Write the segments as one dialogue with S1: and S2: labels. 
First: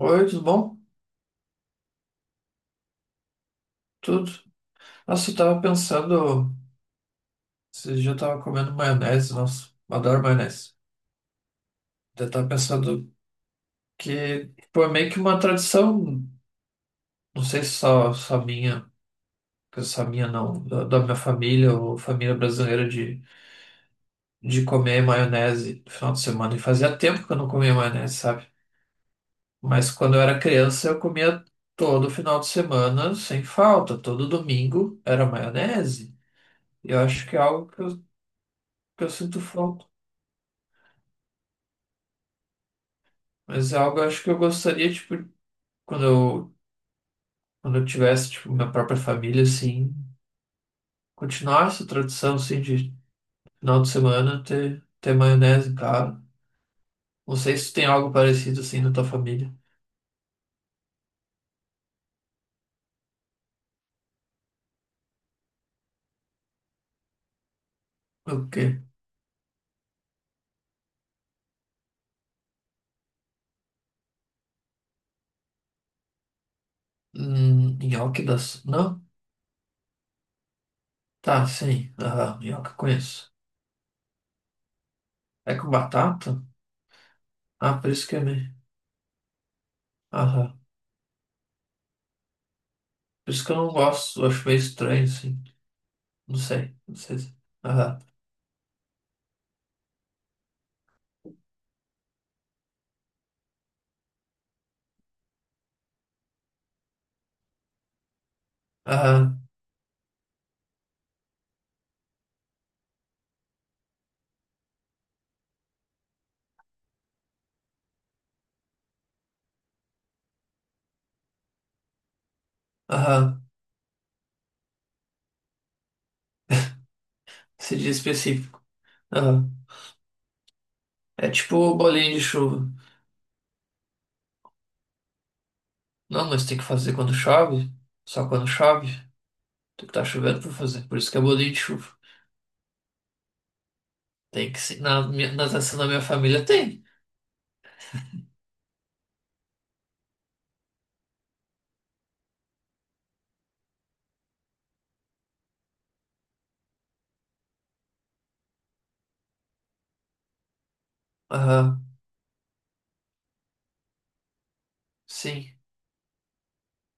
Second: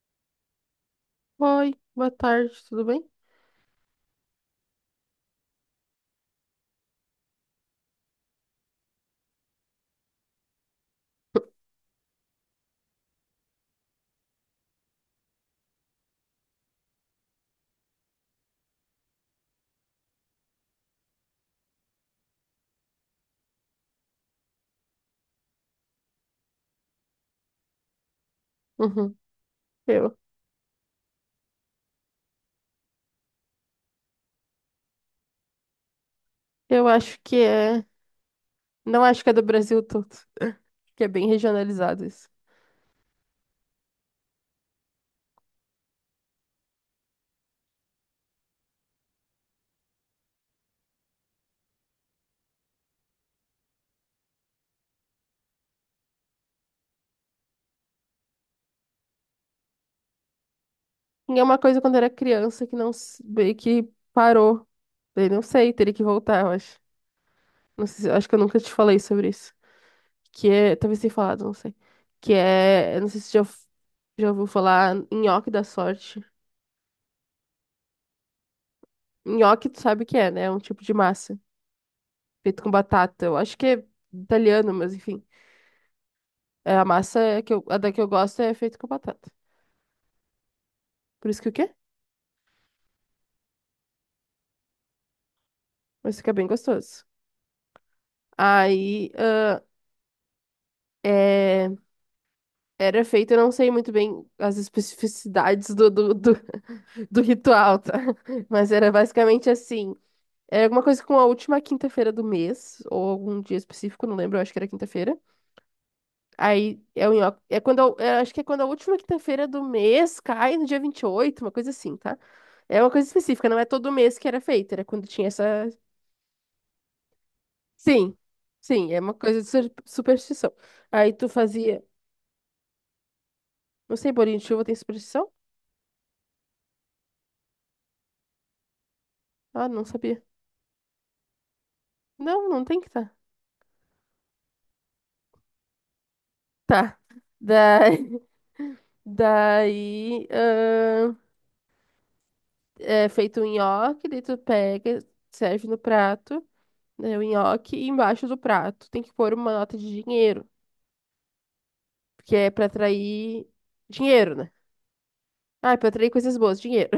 S1: Oi, tudo bom?
S2: Oi, boa tarde, tudo bem?
S1: Tudo. Nossa, eu tava pensando, esses dias eu tava comendo maionese, nossa, eu adoro maionese. Eu tava pensando que, pô, é meio que uma tradição, não sei se só minha, que só minha não, da minha família ou família brasileira de comer maionese no final de semana. E fazia tempo que eu não comia maionese, sabe?
S2: Uhum.
S1: Mas quando
S2: Eu,
S1: eu era criança eu comia todo final de semana, sem falta, todo domingo era maionese.
S2: eu
S1: Eu
S2: acho
S1: acho
S2: que
S1: que é algo que
S2: é.
S1: eu, que
S2: Não
S1: eu
S2: acho que é
S1: sinto
S2: do Brasil
S1: falta.
S2: todo, que é bem regionalizado isso.
S1: Mas é algo eu acho que eu gostaria, tipo, quando eu, quando eu tivesse, tipo, minha própria família, assim, continuar essa tradição, assim, de final de semana ter maionese em casa. Não sei se tem algo parecido, assim, na tua família.
S2: E é uma coisa quando era criança que não meio que parou. Daí não sei, teria que voltar, eu acho. Não sei, acho
S1: O
S2: que eu nunca
S1: quê?
S2: te falei sobre isso. Que é. Talvez tenha falado, não sei. Que é, eu não sei se já, já ouviu falar nhoque da sorte.
S1: Nhoque das... Não?
S2: Nhoque, tu sabe o que é, né? É um tipo de massa
S1: Tá, sim. Aham,
S2: feito
S1: nhoque
S2: com
S1: eu
S2: batata.
S1: conheço.
S2: Eu acho que é italiano, mas enfim.
S1: É com batata?
S2: É, a massa a
S1: Ah, por
S2: da que
S1: isso
S2: eu
S1: que é
S2: gosto
S1: meio...
S2: é feita com batata.
S1: Aham.
S2: Por isso que o quê?
S1: Por isso que eu não gosto, eu acho meio estranho, assim.
S2: Mas fica
S1: Não
S2: bem
S1: sei, não
S2: gostoso.
S1: sei se... Aham,
S2: Aí, é, era feito, eu não sei muito bem as especificidades do ritual, tá? Mas era
S1: aham,
S2: basicamente assim. É alguma coisa com a última quinta-feira do mês, ou algum dia específico, não lembro, eu acho que era quinta-feira. Aí é o nhoque. É quando, acho que é quando a última quinta-feira do mês cai no dia 28 uma coisa assim, tá? É uma coisa
S1: aham.
S2: específica, não é todo mês que era feito, era quando tinha essa.
S1: Se diz
S2: Sim,
S1: específico.
S2: sim, é uma coisa de
S1: Aham.
S2: superstição. Aí tu
S1: É tipo
S2: fazia,
S1: bolinho de chuva.
S2: não sei, bolinho de chuva tem superstição?
S1: Não, nós tem que fazer quando chove. Só quando chove.
S2: Ah, não
S1: Tu que tá
S2: sabia.
S1: chovendo pra fazer. Por isso que é bolinho de chuva.
S2: Não, não tem que tá.
S1: Tem que ser. Na natação da minha família tem.
S2: Tá. Daí, Daí é feito um nhoque, daí tu pega, serve no prato, né, o nhoque, e embaixo do prato tem que pôr uma nota de dinheiro,
S1: Aham,
S2: que é pra atrair dinheiro, né?
S1: sim.
S2: Ah, é pra atrair coisas boas, dinheiro.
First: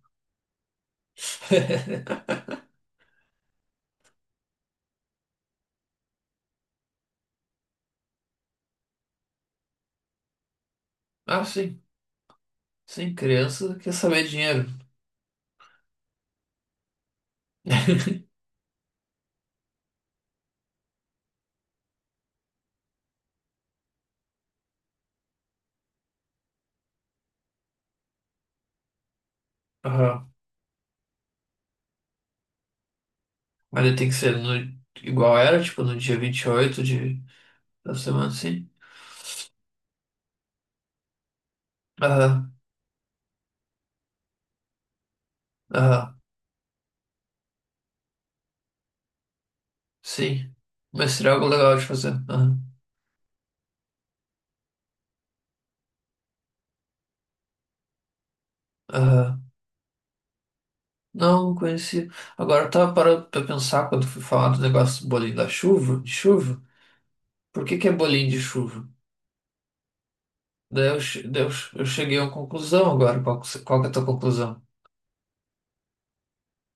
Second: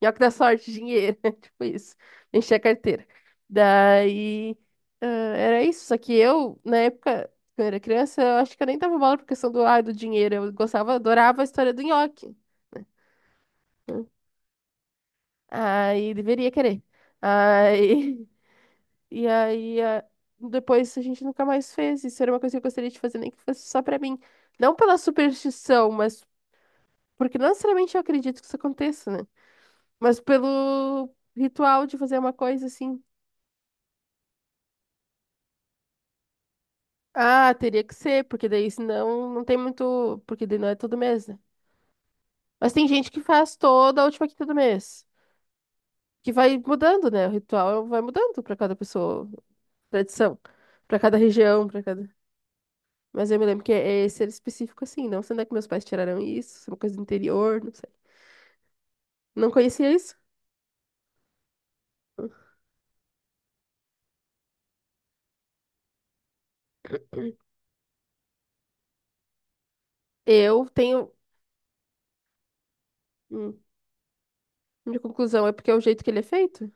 S2: Nhoque da sorte, dinheiro. Tipo isso. Encher a carteira. Daí, era isso. Só que eu, na época, quando eu era criança, eu acho que eu nem dava bola por questão do dinheiro. Eu gostava, adorava
S1: Ah,
S2: a história
S1: sim.
S2: do nhoque.
S1: Sim, criança quer
S2: Né?
S1: saber dinheiro.
S2: Aí, deveria querer. Aí, e aí, depois a gente nunca mais fez. Isso era uma coisa que eu gostaria de fazer, nem que fosse só pra mim. Não pela superstição, mas porque não necessariamente eu acredito que isso aconteça, né? Mas
S1: Aham.
S2: pelo ritual de fazer uma coisa assim.
S1: Mas ele tem que ser no, igual era, tipo, no dia 28 de,
S2: Ah, teria
S1: da
S2: que ser,
S1: semana,
S2: porque
S1: sim.
S2: daí senão não tem muito. Porque daí não é todo mês, né?
S1: Aham,
S2: Mas tem gente que faz toda a última quinta do mês.
S1: aham,
S2: Que vai mudando, né? O ritual vai mudando pra cada pessoa, tradição,
S1: sim.
S2: pra
S1: Mas
S2: cada
S1: seria algo
S2: região,
S1: legal
S2: pra
S1: de
S2: cada.
S1: fazer. Aham,
S2: Mas eu me lembro que é esse era específico assim. Não sei onde é que meus pais tiraram isso, se é uma coisa do interior, não sei.
S1: aham.
S2: Não conhecia isso.
S1: Não, não conheci. Agora eu tava parando pra pensar quando fui falar do negócio do bolinho da chuva, de chuva. Por que que é bolinho de chuva?
S2: Eu
S1: Daí eu,
S2: tenho.
S1: che- daí eu, che- eu cheguei a uma conclusão agora. Qual, que
S2: hum,
S1: se- qual que é a tua conclusão?
S2: Minha conclusão é porque é o jeito que ele é feito:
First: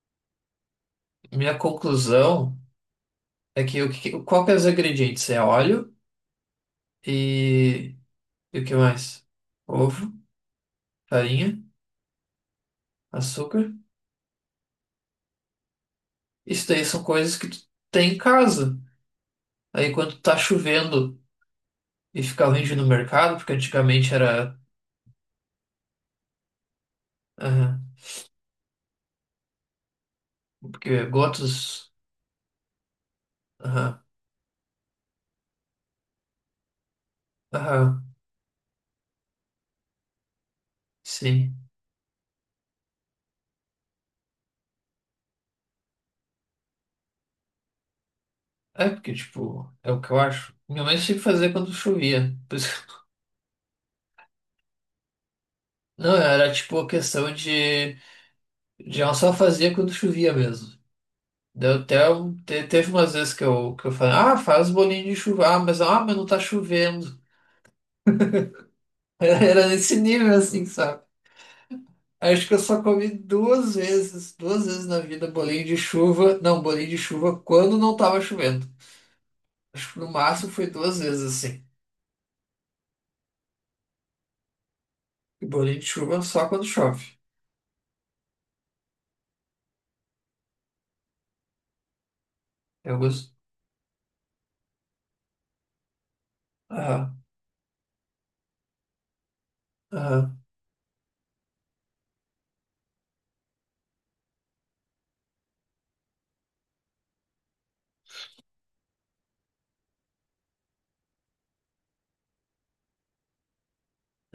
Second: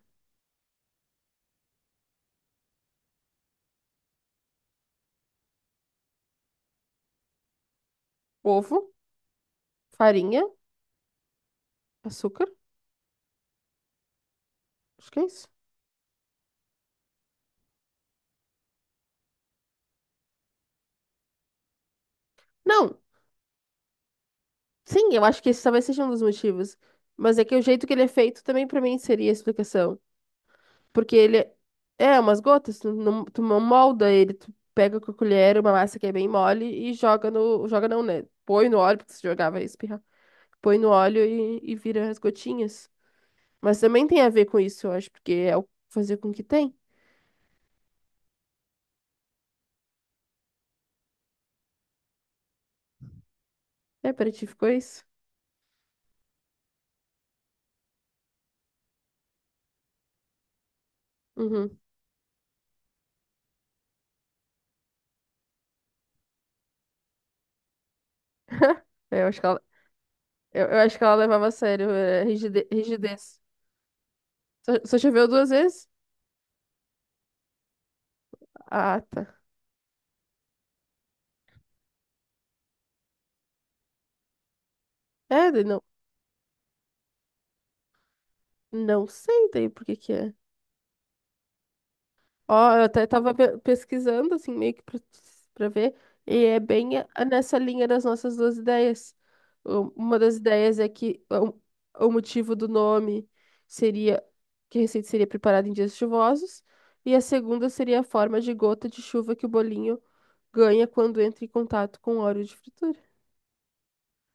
S1: Minha conclusão é que o que, que- qual que é os ingredientes? É óleo e, e o que
S2: ovo,
S1: mais? Ovo,
S2: farinha,
S1: farinha,
S2: açúcar.
S1: açúcar.
S2: Acho que é isso.
S1: Isso daí são coisas que tu tem em casa. Aí quando tá chovendo e fica ruim de ir no
S2: Não!
S1: mercado, porque antigamente era.
S2: Sim, eu acho que esse talvez seja um dos motivos. Mas é que o jeito
S1: Aham.
S2: que ele é feito também pra mim seria a explicação.
S1: Porque
S2: Porque ele é
S1: gotas.
S2: é umas gotas, tu não
S1: Aham,
S2: molda ele, tu pega com a colher uma massa que é bem mole e joga no. Joga não,
S1: aham.
S2: né? Põe no óleo, porque se jogar vai espirrar. Põe no óleo e,
S1: Sim.
S2: e vira as gotinhas. Mas também tem a ver com isso, eu acho, porque é o fazer com que tem.
S1: É porque, tipo, é o que eu acho. Minha mãe tinha que fazer quando chovia. Por isso que-
S2: É, pra ti ficou isso?
S1: Não, era tipo a questão de ela só fazia quando chovia mesmo. Deu
S2: Uhum.
S1: até um- te- teve umas vezes que eu falei, ah, faz bolinho de chuva, ah, mas não tá chovendo.
S2: É, eu
S1: Era,
S2: acho que ela,
S1: era nesse nível assim,
S2: eu, eu acho que
S1: sabe?
S2: ela levava a sério, é,
S1: Acho que eu só comi
S2: rigidez.
S1: duas
S2: Só,
S1: vezes
S2: só
S1: na
S2: choveu
S1: vida
S2: duas
S1: bolinho de
S2: vezes?
S1: chuva. Não, bolinho de chuva quando não tava chovendo.
S2: Ah, tá.
S1: Acho que no máximo foi duas vezes assim. E
S2: É, daí
S1: bolinho
S2: não.
S1: de chuva só quando chove.
S2: Não sei daí por que que é. Ó, eu
S1: Eu
S2: até tava
S1: gosto.
S2: pesquisando, assim, meio que pra ver, e é bem
S1: Aham.
S2: nessa linha das nossas duas ideias. Uma das
S1: Aham.
S2: ideias é que o motivo do nome seria que a receita seria preparada em dias chuvosos, e a segunda seria a forma de gota de chuva que o bolinho ganha quando entra em contato com o óleo de fritura.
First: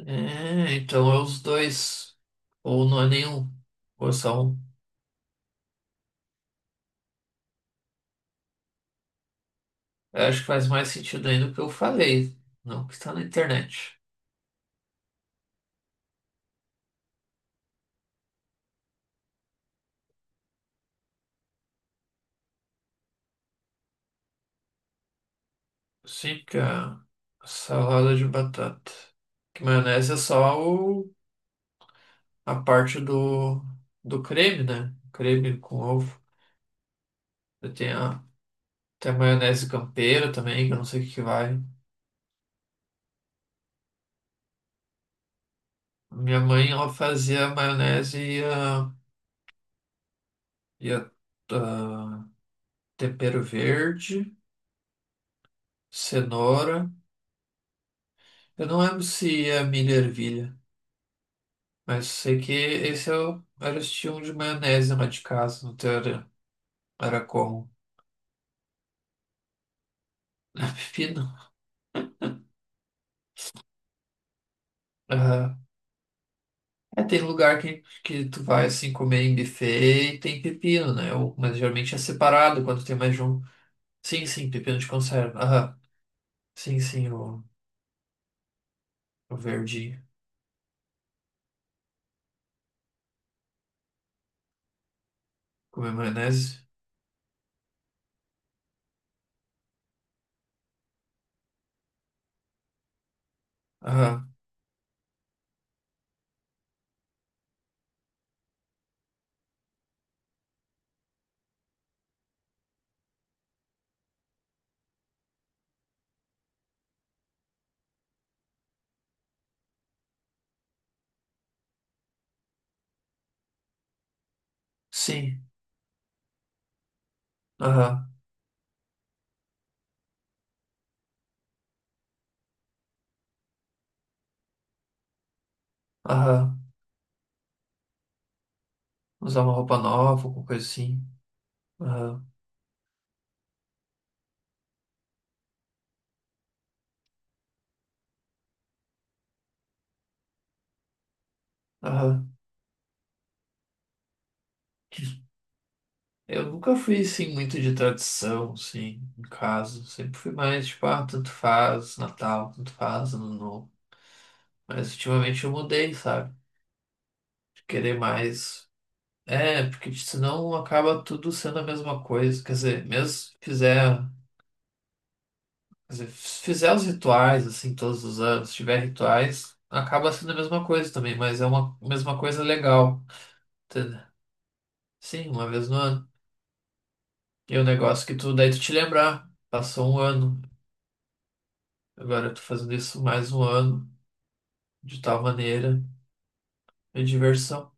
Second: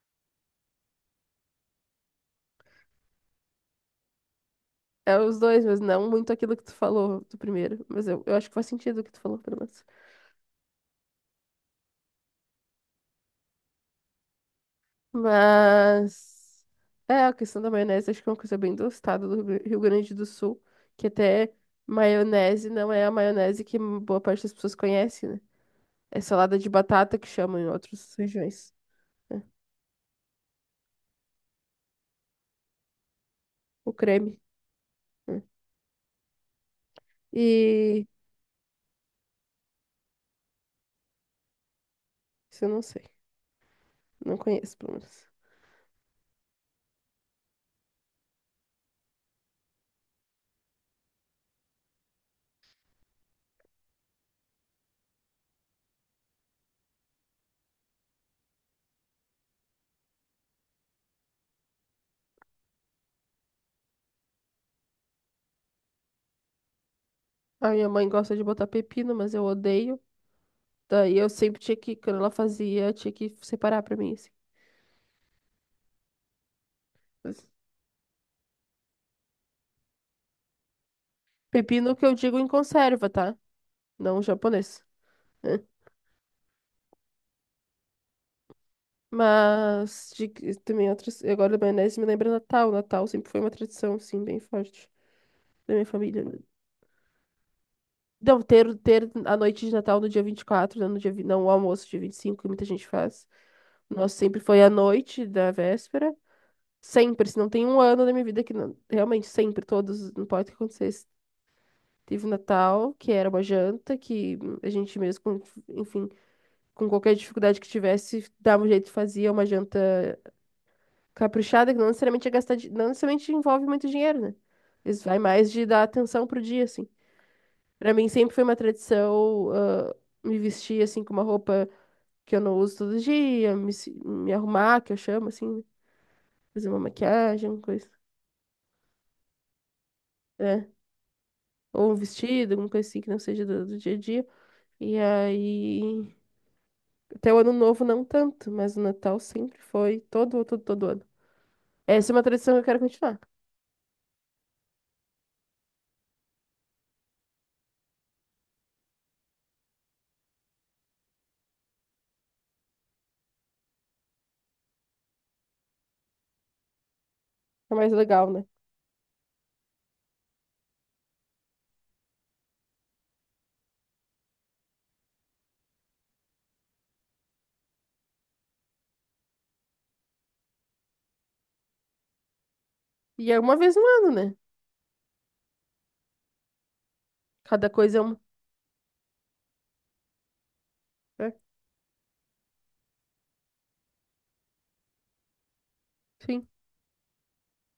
S1: É, então é os dois. Ou não é nenhum. Ou é só um.
S2: É os dois, mas não muito aquilo que tu falou do primeiro. Mas eu acho que faz sentido o que tu falou, pelo menos.
S1: Eu acho que faz mais sentido ainda o que eu falei. Não o que está na internet.
S2: Mas é a questão da maionese, acho que é uma coisa bem do estado do Rio Grande do Sul, que até maionese não é a maionese que boa parte das pessoas conhece, né? É
S1: Sim,
S2: salada
S1: porque
S2: de
S1: a
S2: batata que chamam em outras
S1: salada de
S2: regiões,
S1: batata.
S2: né?
S1: Que maionese é só a parte do,
S2: O
S1: do
S2: creme.
S1: creme, né?
S2: Né?
S1: Creme com ovo. Eu tenho
S2: E
S1: a, tem a maionese campeira também, que eu não sei o que que vai.
S2: isso eu não sei, não conheço, pelo menos.
S1: Minha mãe, ela fazia a maionese e a, e a, a tempero verde, cenoura. Eu não lembro se é milho e ervilha, mas sei que esse era o estilo de maionese lá de casa, no teu era
S2: A
S1: como?
S2: minha mãe gosta de botar pepino, mas eu odeio.
S1: É
S2: Daí eu
S1: Pepino?
S2: sempre tinha que, quando ela fazia, tinha que separar pra mim, assim.
S1: Aham. É, tem
S2: Mas
S1: lugar que tu vai assim comer em buffet e tem pepino, né? Ou- mas geralmente
S2: pepino
S1: é
S2: que eu digo em
S1: separado quando tem
S2: conserva,
S1: mais de
S2: tá?
S1: um.
S2: Não
S1: Sim, sim, pepino
S2: japonês.
S1: de conserva.
S2: Né?
S1: Aham. Sim, sim, o verde
S2: Mas de, também outras. Agora a maionese me lembra Natal. Natal sempre foi uma tradição, assim, bem forte da minha
S1: comer
S2: família.
S1: maionese.
S2: Não, ter a noite de Natal no dia 24, né, no dia, não o almoço dia 25 que muita gente faz. O nosso
S1: Aham.
S2: sempre foi a noite da véspera. Sempre, se não tem um ano da minha vida que não, realmente sempre, todos, não importa o que acontecesse. Teve o Natal, que era uma janta, que a gente mesmo, enfim, com qualquer dificuldade que tivesse, dava um jeito, fazia uma janta caprichada, que não necessariamente é gastar, não necessariamente envolve muito dinheiro, né? Isso vai
S1: Sim.
S2: mais de dar atenção pro dia, assim. Pra mim
S1: Aham.
S2: sempre foi uma tradição me vestir, assim, com uma roupa que eu não uso todo dia, me, se- me arrumar, que eu chamo, assim, né?
S1: Aham.
S2: Fazer uma maquiagem, alguma coisa,
S1: Usar uma roupa nova, alguma coisa
S2: né?
S1: assim.
S2: Ou um
S1: Aham.
S2: vestido, alguma coisa assim que não seja do dia a dia. E aí, até o ano novo não tanto, mas o Natal sempre foi todo, todo, todo ano. Essa é uma
S1: Aham.
S2: tradição que eu quero continuar.
S1: Eu nunca fui, assim, muito de tradição, assim, em casa. Sempre fui mais, tipo, ah, tanto faz Natal, tanto faz Ano Novo. Mas ultimamente eu mudei, sabe? De
S2: É mais
S1: querer
S2: legal, né?
S1: mais. É, porque senão acaba tudo sendo a mesma coisa. Quer dizer, mesmo se fizer, quer dizer, se fizer os rituais, assim, todos os anos, se tiver rituais, acaba sendo a mesma coisa também, mas é uma mesma coisa legal,
S2: E é uma vez no
S1: entendeu?
S2: ano, né?
S1: Sim, uma vez no ano. E o
S2: Cada coisa é
S1: negócio que
S2: uma.
S1: tu, daí tu te lembrar, passou um ano.
S2: Né?
S1: Agora eu tô fazendo isso mais um ano, de tal maneira,
S2: Sim,
S1: é diversão.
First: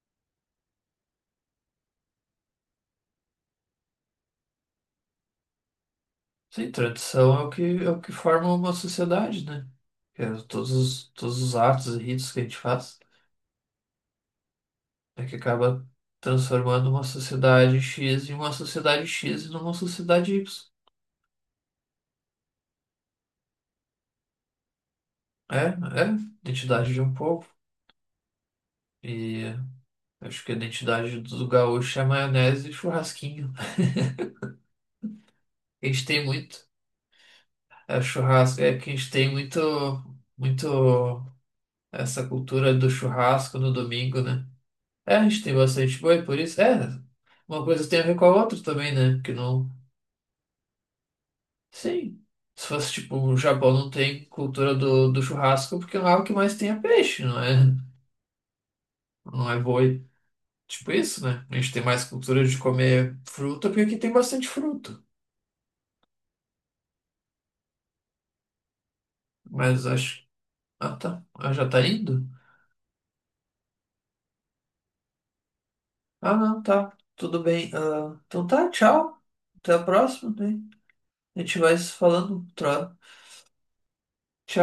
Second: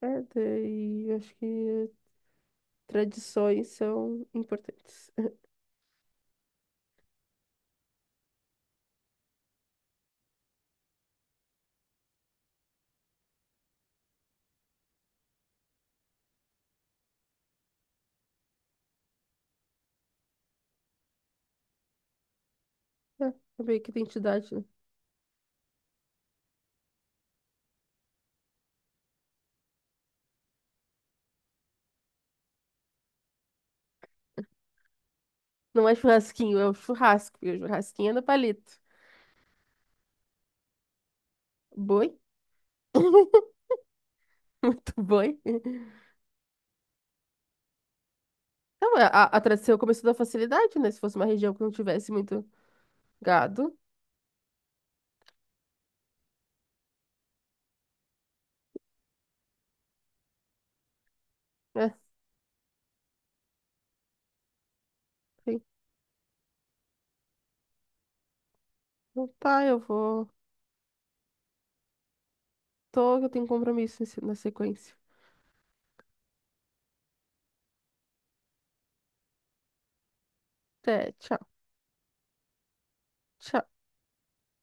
S2: é daí, eu Acho que tradições são importantes.
S1: Sim, tradição é o que, forma uma sociedade, né? Que é todos os atos e ritos que a gente faz, é que acaba transformando uma sociedade X em uma sociedade X e numa sociedade Y.
S2: É, é meio que identidade, né?
S1: É, é, identidade de um povo. E acho que a identidade do gaúcho é maionese e churrasquinho. A
S2: Não é
S1: gente tem
S2: churrasquinho, é
S1: muito,
S2: o churrasco. E o
S1: é
S2: churrasquinho é no
S1: churrasco, é
S2: palito.
S1: que a gente tem muito, muito.
S2: Boi?
S1: Essa cultura do churrasco no domingo, né?
S2: Muito
S1: É, a
S2: boi.
S1: gente tem bastante boi, por isso. É, uma coisa tem a ver com a outra também,
S2: Não, a,
S1: né?
S2: a
S1: Porque
S2: a
S1: não.
S2: tradição começou da facilidade, né? Se fosse uma região que não tivesse
S1: Sim.
S2: muito
S1: Se fosse tipo, o Japão
S2: gado.
S1: não tem cultura do churrasco, porque lá o que mais tem é peixe, não é? Não é boi. Tipo isso, né? A gente tem
S2: É,
S1: mais cultura de comer fruta, porque aqui tem bastante fruta.
S2: sim. Então tá, eu
S1: Mas acho.
S2: vou.
S1: Ah, tá. Ah, já tá indo?
S2: Tô, eu tenho um compromisso na sequência.
S1: Ah, não, tá. Tudo bem. Ah, então tá, tchau. Até a próxima, né?
S2: Até, tchau.
S1: A gente vai se falando. Tro-
S2: Tchau.
S1: Tchau.